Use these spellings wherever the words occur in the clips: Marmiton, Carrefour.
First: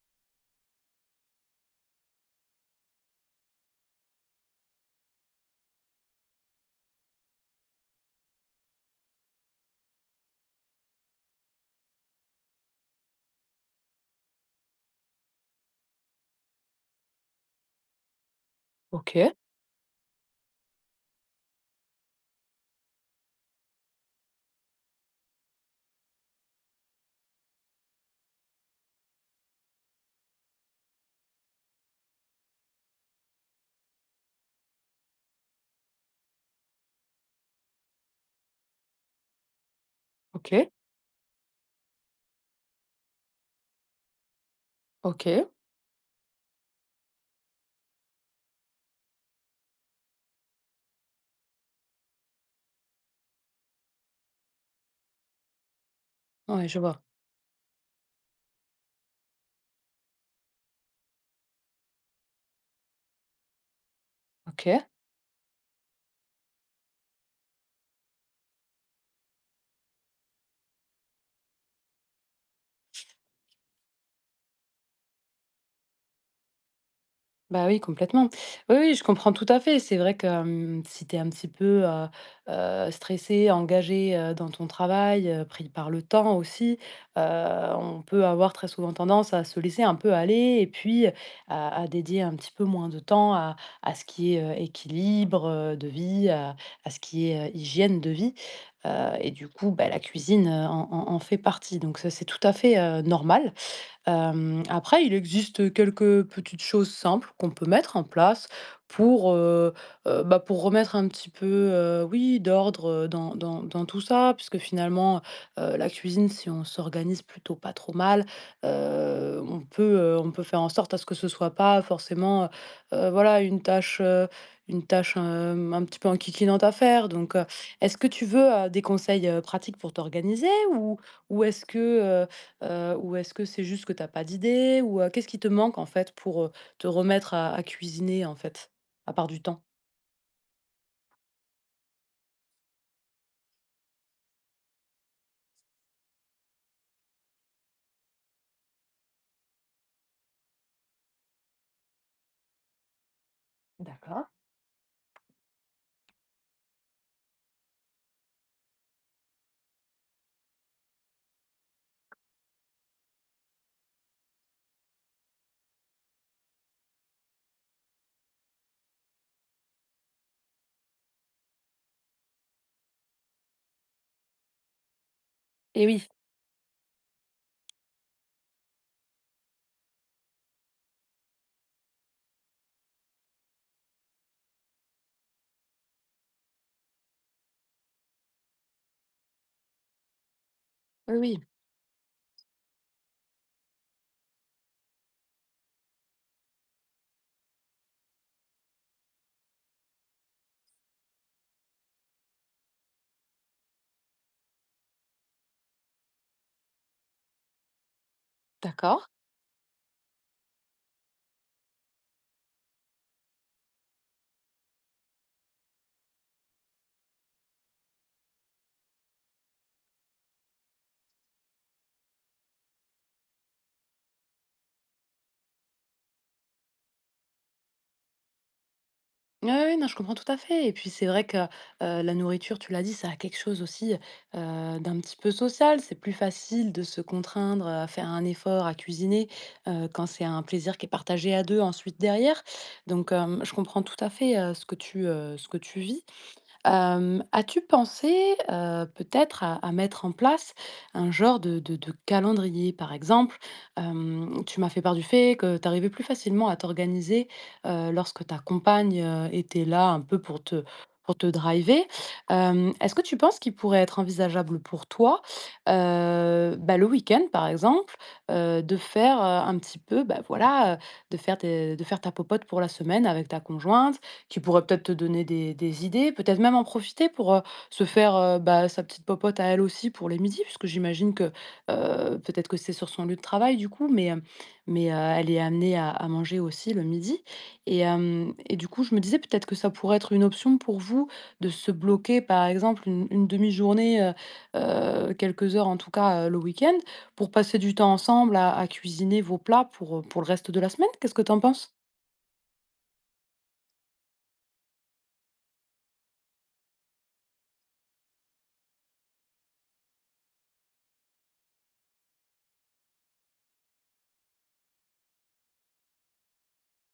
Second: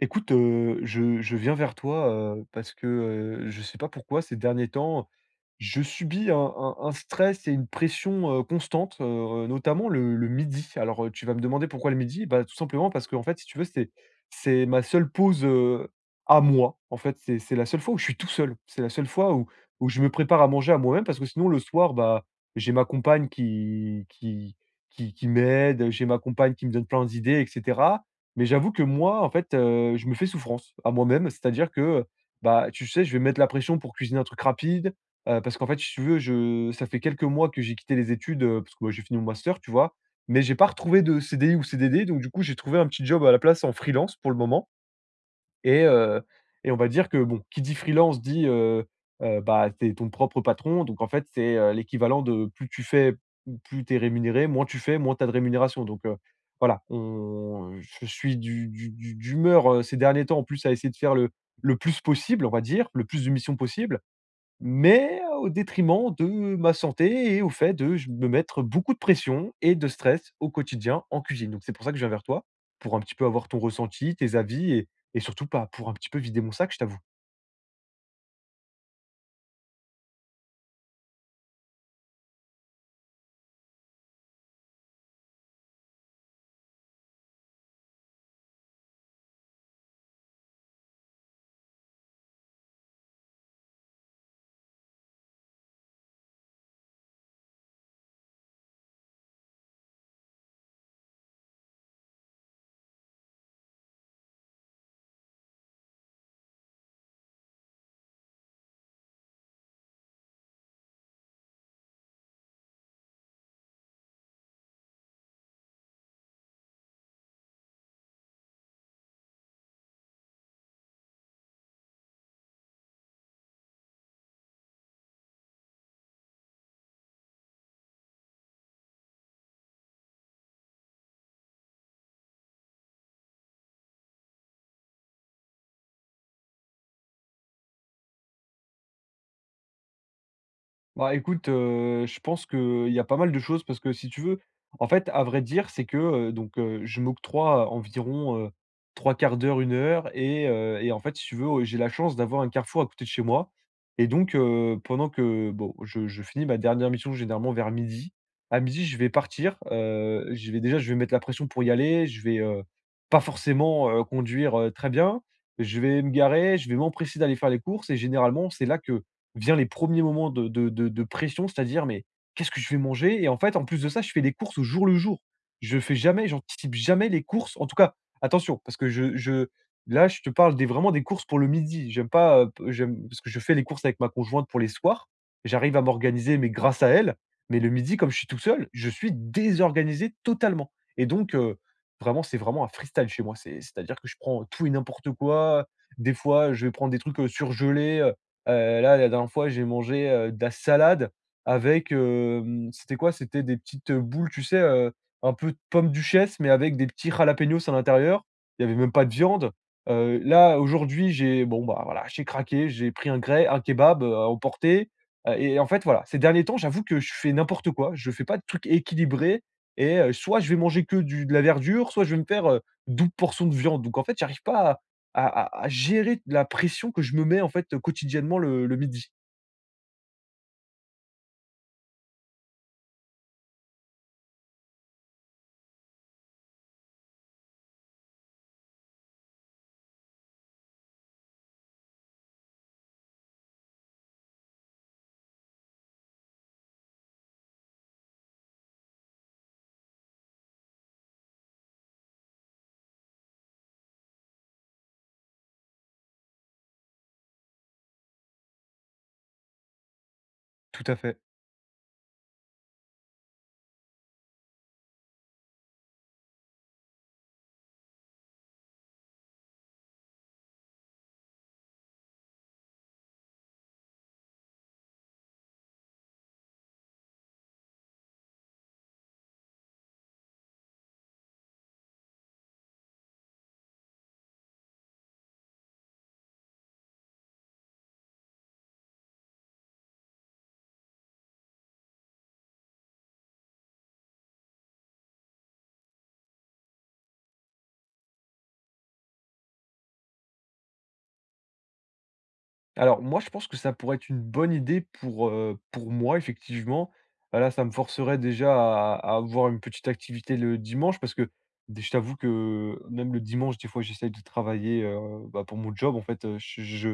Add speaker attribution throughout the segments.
Speaker 1: Je viens vers toi, parce que, je ne sais pas pourquoi ces derniers temps, je subis un stress et une pression, constante, notamment le midi. Alors, tu vas me demander pourquoi le midi? Bah, tout simplement parce que en fait, si tu veux, c'est ma seule pause, à moi. En fait, c'est la seule fois où je suis tout seul. C'est la seule fois
Speaker 2: OK,
Speaker 1: où je me prépare à manger à moi-même parce que sinon le soir, bah, j'ai ma compagne qui m'aide, j'ai ma compagne qui me donne plein d'idées et cetera mais j'avoue que moi, en fait, je me fais souffrance à moi-même. C'est-à-dire que, bah, tu sais, je vais mettre la pression pour cuisiner un truc rapide, parce qu'en fait, si tu veux, je ça fait quelques mois que j'ai quitté les études, parce que, bah, j'ai fini mon master, tu vois? Mais j'ai pas
Speaker 2: OK,
Speaker 1: retrouvé de CDI ou CDD, donc du coup, j'ai trouvé un petit job à la place en freelance pour le moment.
Speaker 2: OK.
Speaker 1: Et heu et on va dire que, bon, qui dit freelance dit, bah, tu ton propre patron, donc en fait, c'est, l'équivalent de plus tu fais, plus t'es rémunéré, moins tu fais, moins t'as de rémunération, donc
Speaker 2: Ouais, je
Speaker 1: voilà,
Speaker 2: vois.
Speaker 1: on je suis du d'humeur, ces derniers temps, en plus, à essayer de faire le plus possible, on va dire, le plus de missions possible.
Speaker 2: OK.
Speaker 1: Mais au détriment de ma santé et au fait de je me mettre beaucoup de pression et de stress au quotidien en cuisine. Donc c'est pour ça que je viens vers toi, pour un petit peu avoir ton ressenti, tes avis et surtout pas pour un petit peu vider mon sac, je t'avoue.
Speaker 2: Bah, oui, complètement. Oui, oui, je comprends tout à fait. C'est vrai que, si tu es un petit peu, stressé, engagé, dans ton travail, pris par le temps aussi, heu, on peut avoir très souvent tendance à se laisser un peu aller et puis, à dédier un petit peu moins de temps à ce qui est, équilibre, de vie, à ce qui est, hygiène de vie, et du coup, bah, la cuisine, en fait partie. Donc ça, c'est tout à fait, normal. Après, il existe quelques petites choses simples qu'on peut mettre en place pour, bah, pour remettre un petit peu, oui, d'ordre, dans dans tout ça. Puisque finalement, la cuisine, si on s'organise plutôt pas trop mal, on peut faire en sorte à ce que ce soit pas forcément, voilà, une tâche, un petit peu enquiquinante à faire. Donc, est-ce que tu veux, des conseils, pratiques pour t'organiser? Ou ou est-ce que, ou est-ce que c'est juste que t'as pas d'idée? Ou, qu'est-ce qui te manque, en fait, pour, te remettre à cuisiner, en fait, à part du temps?
Speaker 1: Bah, écoute, je pense qu'il y a pas mal de choses parce que si tu veux, en fait, à vrai dire, c'est que, je m'octroie environ, 3/4 d'heure, une heure et en fait, si tu veux, j'ai la chance d'avoir un Carrefour à côté de chez moi et
Speaker 2: D'accord.
Speaker 1: donc, pendant que bon, je finis ma dernière mission généralement vers midi. À midi, je vais partir, je vais déjà, je vais mettre la pression pour y aller, je vais, pas forcément, conduire, très bien. Je vais me garer, je vais m'empresser d'aller faire les courses et généralement, c'est là que vient les premiers moments de pression, c'est-à-dire: «Mais qu'est-ce que je vais manger?» Et en fait, en plus de ça, je fais les courses au jour le jour. Je
Speaker 2: Et
Speaker 1: fais
Speaker 2: oui,
Speaker 1: jamais j'anticipe jamais les courses. En tout cas, attention, parce que je là, je te parle des vraiment des courses pour le midi. J'aime pas, p j'aime parce que je fais les courses avec ma conjointe pour les soirs. J'arrive à m'organiser, mais grâce à elle. Mais le midi, comme je suis tout seul, je suis désorganisé totalement et
Speaker 2: oui,
Speaker 1: donc
Speaker 2: oui,
Speaker 1: vraiment, c'est vraiment un freestyle chez moi. C'est-à-dire que je prends tout et n'importe quoi. Des fois, je vais prendre des trucs, surgelés. Là, la dernière fois, j'ai mangé, de la salade avec, hem, c'était quoi? C'était des petites, boules, tu sais, un peu de pommes duchesse, mais avec des petits jalapenos à l'intérieur. Il y avait même pas
Speaker 2: d'accord.
Speaker 1: de viande. Là, aujourd'hui, j'ai bon, bah, voilà, j'ai craqué, j'ai pris un kebab, à emporter, et en fait, voilà, ces derniers temps, j'avoue que je fais n'importe quoi. Je fais pas de trucs équilibrés soit je vais manger que du de la verdure, soit je vais me faire, 12 portions de viande. Donc en fait, j'arrive pas à gérer la pression que je me mets, en fait, quotidiennement le midi.
Speaker 2: Ouais, ouais, non, je comprends tout à fait et puis c'est vrai que, la nourriture, tu l'as dit, ça a quelque chose aussi, d'un petit peu social. C'est plus facile de se contraindre à faire un effort, à cuisiner, quand c'est un plaisir qui est partagé à 2 ensuite derrière. Donc, je comprends tout à fait, ce que tu vis. As-tu pensé, peut-être à mettre en place un genre de de calendrier? Par exemple, tu m'as fait part du fait que tu arrivais plus facilement à t'organiser, lorsque ta compagne, était là un peu
Speaker 1: Tout à
Speaker 2: pour
Speaker 1: fait.
Speaker 2: te driver. Est-ce que tu penses qu'il pourrait être envisageable pour toi, bah, le week-end par exemple, de faire, un petit peu, bah, voilà, de faire tes de faire ta popote pour la semaine avec ta conjointe? Qui pourrait peut-être te donner des idées, peut-être même en profiter pour, se faire, bah, sa petite popote à elle aussi pour les midis, puisque j'imagine que, peut-être que c'est sur son lieu de travail du coup, mais, mais, elle est amenée à manger aussi le midi et hem et du coup, je me disais peut-être que ça pourrait être une option pour vous de se bloquer par exemple une demi-journée, quelques heures en tout cas, le week-end pour passer du temps ensemble à cuisiner vos plats pour le reste de la semaine. Qu'est-ce que tu en penses?
Speaker 1: Alors moi, je pense que ça pourrait être une bonne idée pour moi effectivement. Là, ça me forcerait déjà à avoir une petite activité le dimanche parce que d je t'avoue que même le dimanche, des fois, j'essaye de travailler, bah, pour mon job en fait, je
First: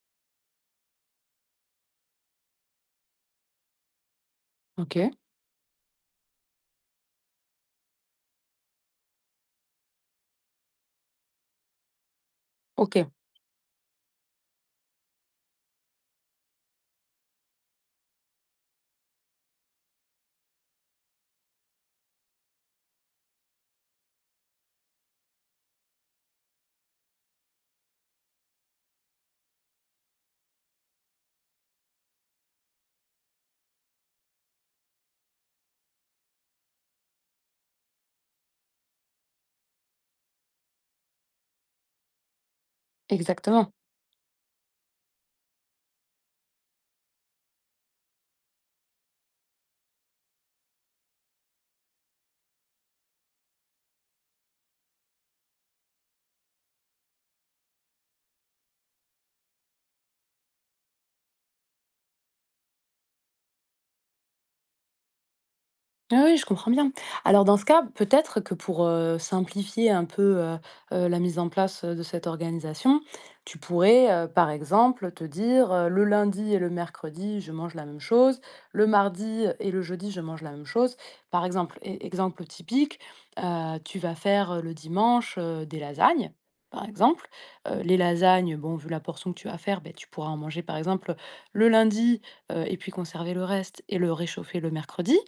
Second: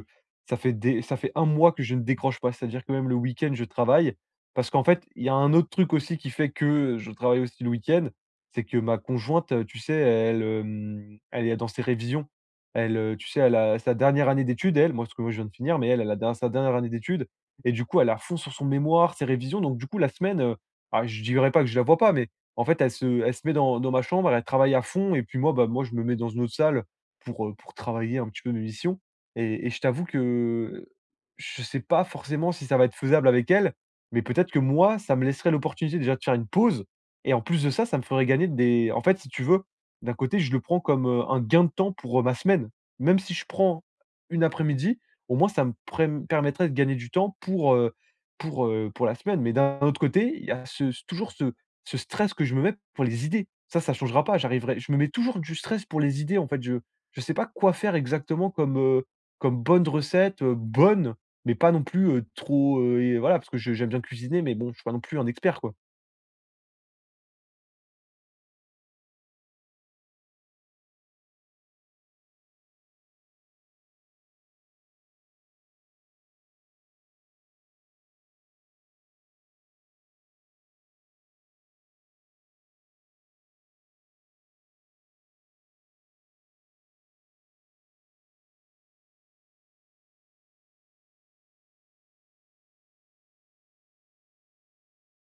Speaker 1: ça fait des ça fait un mois que je ne décroche pas. C'est-à-dire que même le week-end, je travaille parce qu'en fait,
Speaker 2: OK.
Speaker 1: il y a un autre truc aussi qui fait que je travaille aussi le week-end, c'est que ma conjointe, tu sais, elle, elle est dans ses révisions. Elle,
Speaker 2: OK,
Speaker 1: tu sais, elle a sa dernière année d'études, elle, moi, parce que moi, je viens de finir, mais elle, elle a der sa dernière année d'études et du coup, elle a à fond sur son mémoire, ses révisions. Donc du coup, la semaine, ah, je dirais pas que je la vois pas, mais en fait, elle se met dans ma chambre, elle travaille à fond et puis moi, bah, moi, je me mets dans une autre salle pour travailler un petit peu mes missions et je t'avoue que je sais pas forcément si ça va être faisable avec elle, mais peut-être que moi, ça me laisserait l'opportunité déjà de faire une pause et en plus de ça, ça me ferait gagner des en fait, si tu veux, d'un côté, je le prends comme, un gain de temps pour, ma semaine. Même si je
Speaker 2: exactement.
Speaker 1: prends une après-midi, au moins ça me prém permettrait de gagner du temps pour, pour la semaine. Mais d'un autre côté, il y a ce ce stress que je me mets pour les idées. Ça changera pas, j'arriverai je me mets toujours du stress pour les idées, en fait. Je sais pas quoi faire exactement comme, comme bonne recette, mais pas non plus, trop, et voilà, parce que je j'aime bien cuisiner, mais bon, je suis pas non plus un expert, quoi.
Speaker 2: Ah oui, je comprends bien. Alors dans ce cas, peut-être que pour simplifier un peu la mise en place de cette organisation, tu pourrais par exemple te dire le lundi et le mercredi, je mange la même chose, le mardi et le jeudi, je mange la même chose. Par exemple, exemple typique, tu vas faire le dimanche des lasagnes. Par exemple, les lasagnes, bon, vu la portion que tu vas faire, ben, tu pourras en manger par exemple le lundi et puis conserver le reste et le réchauffer le mercredi.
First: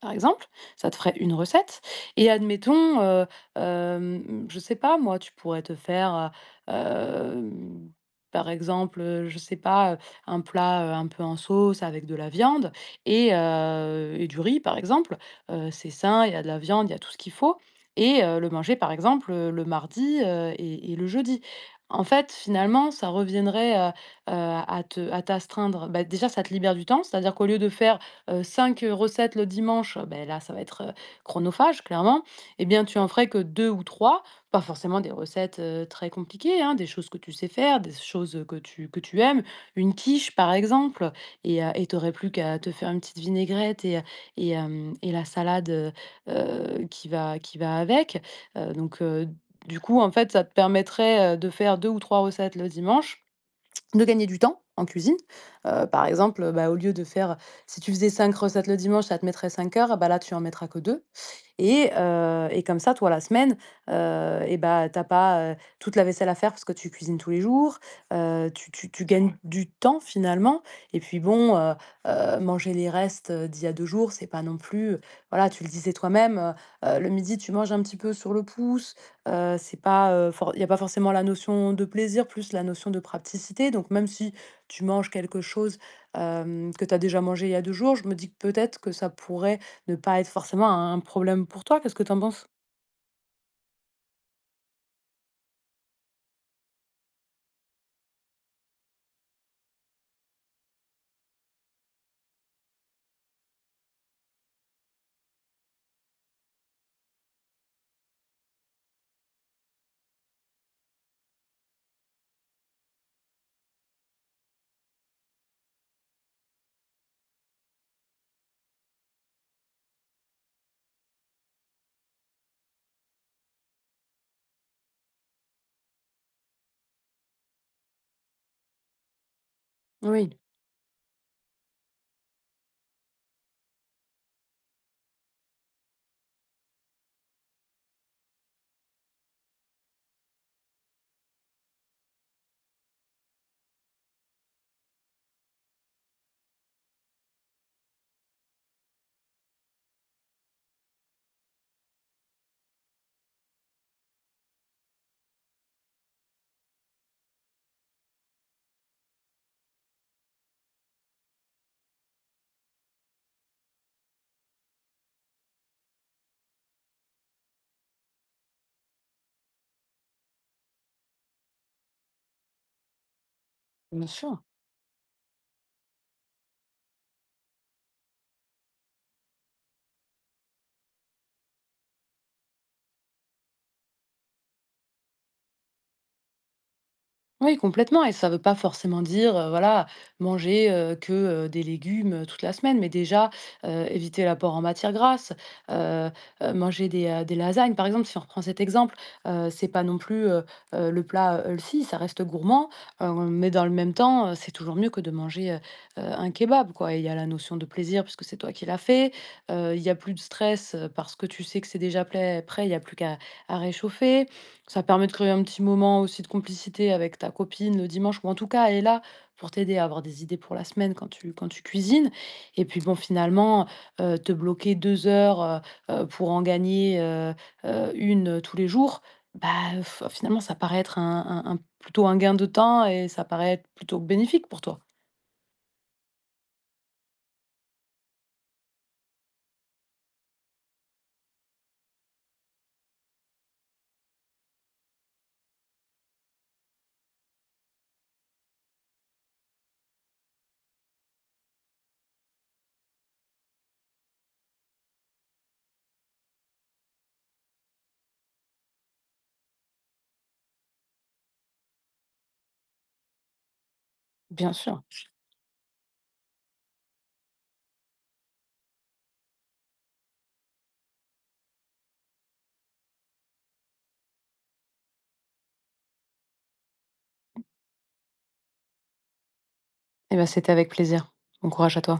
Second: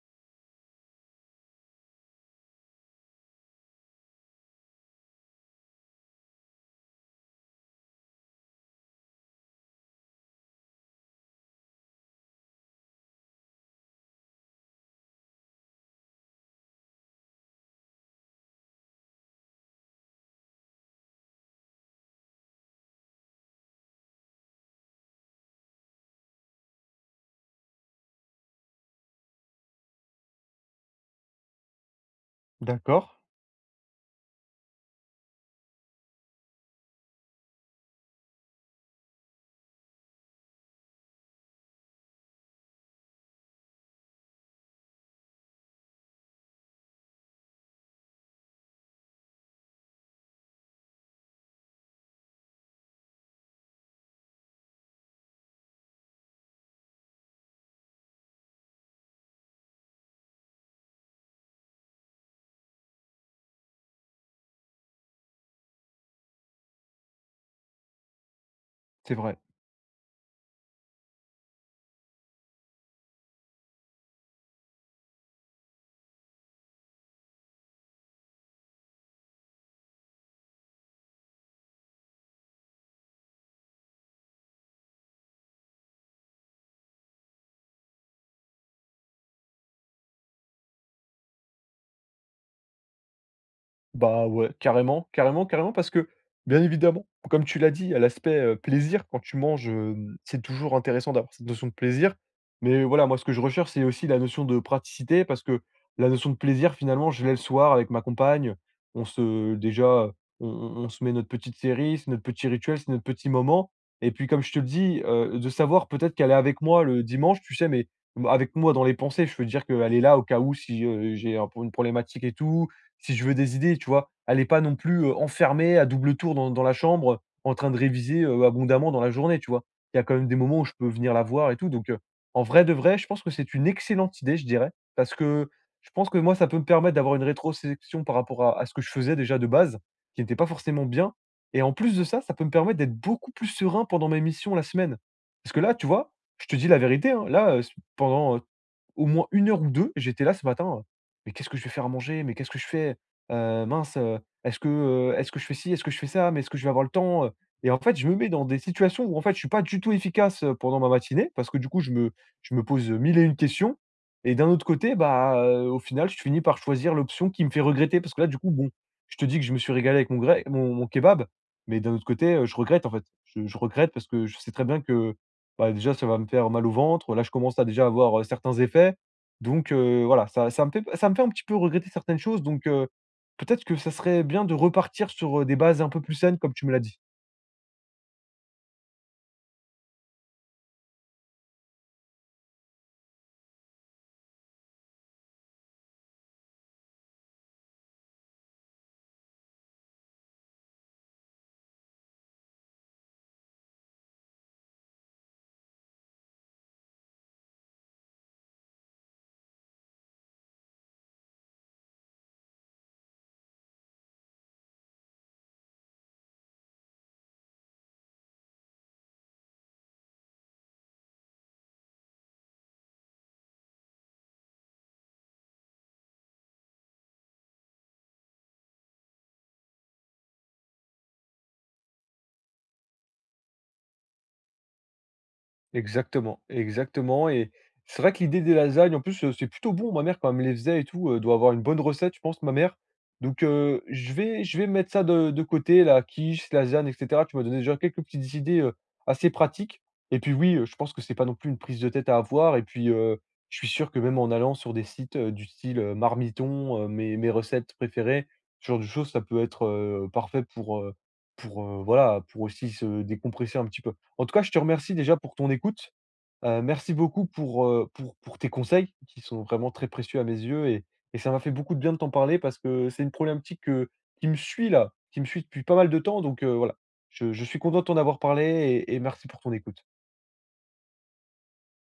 Speaker 2: Par exemple, ça te ferait une recette et admettons, je sais pas moi, tu pourrais te faire, heu, par exemple, je sais pas, un plat, un peu en sauce avec de la viande et du riz par exemple. C'est sain, il y a de la viande, il y a tout ce qu'il faut le manger par exemple, le mardi, et le jeudi. En fait, finalement, ça reviendrait, heu, à te à t'astreindre. Bah, déjà ça te libère du temps, c'est-à-dire qu'au lieu de faire 5, recettes le dimanche, ben là, ça va être, chronophage clairement. Eh bien, tu en
Speaker 1: D'accord,
Speaker 2: ferais que 2 ou 3, pas forcément des recettes, très compliquées, hein, des choses que tu sais faire, des choses, que tu aimes, une quiche par exemple et tu plus qu'à te faire une petite vinaigrette et hem et la salade, qui va avec, donc du coup, en fait, ça te permettrait, de faire 2 ou 3 recettes le dimanche de gagner du temps en cuisine. Par exemple, bah, au lieu de faire si tu faisais 5 recettes le dimanche, ça te mettrait 5 heures, bah, là, tu en mettras que 2, et comme ça, toi, la semaine, et bah, t'as pas, toute la vaisselle à faire parce que tu cuisines tous les jours, tu
Speaker 1: c'est vrai.
Speaker 2: gagnes du temps finalement et puis bon, manger les restes, d'il y a 2 jours, c'est pas non plus, voilà, tu le disais toi-même, le midi, tu manges un petit peu sur le pouce. C'est pas, for il y a pas forcément la notion de plaisir, plus la notion de praticité. Donc même si tu manges quelque chose, que tu as déjà mangé il y a 2 jours, je me dis que peut-être que ça pourrait ne pas être forcément un problème pour toi. Qu'est-ce que tu en penses?
Speaker 1: Bah, ouais, carrément, carrément, carrément, parce que, bien évidemment, comme tu l'as dit, il y a l'aspect, plaisir quand tu manges, hem, c'est toujours intéressant d'avoir cette notion de plaisir. Mais voilà, moi, ce que je recherche, c'est aussi la notion de praticité parce que la notion de plaisir, finalement, je l'ai le soir avec ma compagne. On se déjà, on se met notre petite série, c'est notre petit rituel, c'est notre petit moment. Et puis, comme je te le dis, de savoir peut-être qu'elle est avec moi le dimanche, tu sais, mais avec moi dans les pensées. Je veux dire qu'elle est là au cas où si, j'ai un une problématique et tout, si je veux des idées, tu vois? Elle est pas non plus, enfermée à double tour dans la chambre, en train de réviser, abondamment dans la journée, tu vois? Il y a quand même des
Speaker 2: Oui,
Speaker 1: moments où je peux venir la voir et tout, donc en vrai de vrai, je pense que c'est une excellente idée, je dirais, parce que je pense que moi, ça peut me permettre d'avoir une rétrospection par rapport à ce que je faisais déjà de base, qui n'était pas forcément bien et en plus de ça, ça peut me permettre d'être beaucoup plus serein pendant mes missions la semaine. Parce que là, tu vois, je te dis la vérité, hein, pendant, heu, au moins une heure ou 2, j'étais là ce matin, mais qu'est-ce que je vais faire à manger? Mais qu'est-ce que je fais? Mince, est-ce que je fais ci? Est-ce que je fais ça? Mais est-ce que je vais avoir le temps, Et en fait, je me mets dans des situations où en fait, je suis pas du tout efficace, pendant ma matinée parce que du coup, je me pose, mille et une questions et d'un autre côté, bah, au final, je finis par choisir l'option qui me fait regretter parce que là, du coup, bon, je te dis que je me suis régalé avec mon gré mon mon kebab, mais d'un autre côté, je regrette en fait. Je regrette parce
Speaker 2: bien
Speaker 1: que je
Speaker 2: sûr.
Speaker 1: sais très bien que, bah, déjà, ça va me faire mal au ventre. Là, je commence à déjà avoir, certains effets. Donc voilà, ça me fait un petit peu regretter certaines choses, donc peut-être que ça serait bien de repartir sur, des bases un peu plus saines, comme tu me l'as dit.
Speaker 2: Oui, complètement. Et ça ne veut pas forcément dire, voilà, manger, que, des légumes, toute la semaine, mais déjà, éviter l'apport en matières grasses, heu manger des lasagnes, par exemple, si on reprend cet exemple, c'est pas non plus, le plat, healthy, ça reste gourmand, mais dans le même temps, c'est toujours mieux que de manger, un kebab, quoi. Et il y a la notion de plaisir puisque c'est toi qui l'as fait, il y a plus de stress, parce que tu sais que c'est déjà plait prêt, il n'y a plus qu'à à réchauffer, ça permet de créer un petit moment aussi de complicité avec ta copine le dimanche ou en tout cas, elle est là pour t'aider à avoir des idées pour la semaine quand tu cuisines et puis bon finalement, te bloquer 2 heures, pour en gagner, 1, tous les jours, bah, f finalement ça paraît être un plutôt un gain de temps et ça paraît être plutôt bénéfique pour toi.
Speaker 1: Exactement, exactement et c'est vrai que l'idée des lasagnes en plus, c'est plutôt bon. Ma mère quand elle me les faisait et tout, doit avoir une bonne recette je pense ma mère. Donc je vais mettre ça de côté, la quiche, lasagne et cetera. Tu m'as donné déjà quelques petites idées, assez pratiques et puis oui, je pense que c'est pas non plus une prise de tête à avoir et puis, je suis sûr que même en allant sur des sites, du style, Marmiton, mes recettes préférées, ce genre de choses, ça peut être, parfait pour, voilà, pour aussi se décompresser un petit peu. En tout cas, je
Speaker 2: Bien
Speaker 1: te
Speaker 2: sûr.
Speaker 1: remercie déjà pour ton écoute. Merci beaucoup pour, pour tes conseils qui sont vraiment très précieux à mes yeux et ça m'a fait beaucoup de bien de t'en parler parce que c'est une problématique, qui me suit là, qui me suit depuis pas mal de temps donc voilà. Je suis content de t'en avoir parlé et merci pour ton écoute.
Speaker 2: Et ben c'était avec plaisir. Bon courage à toi.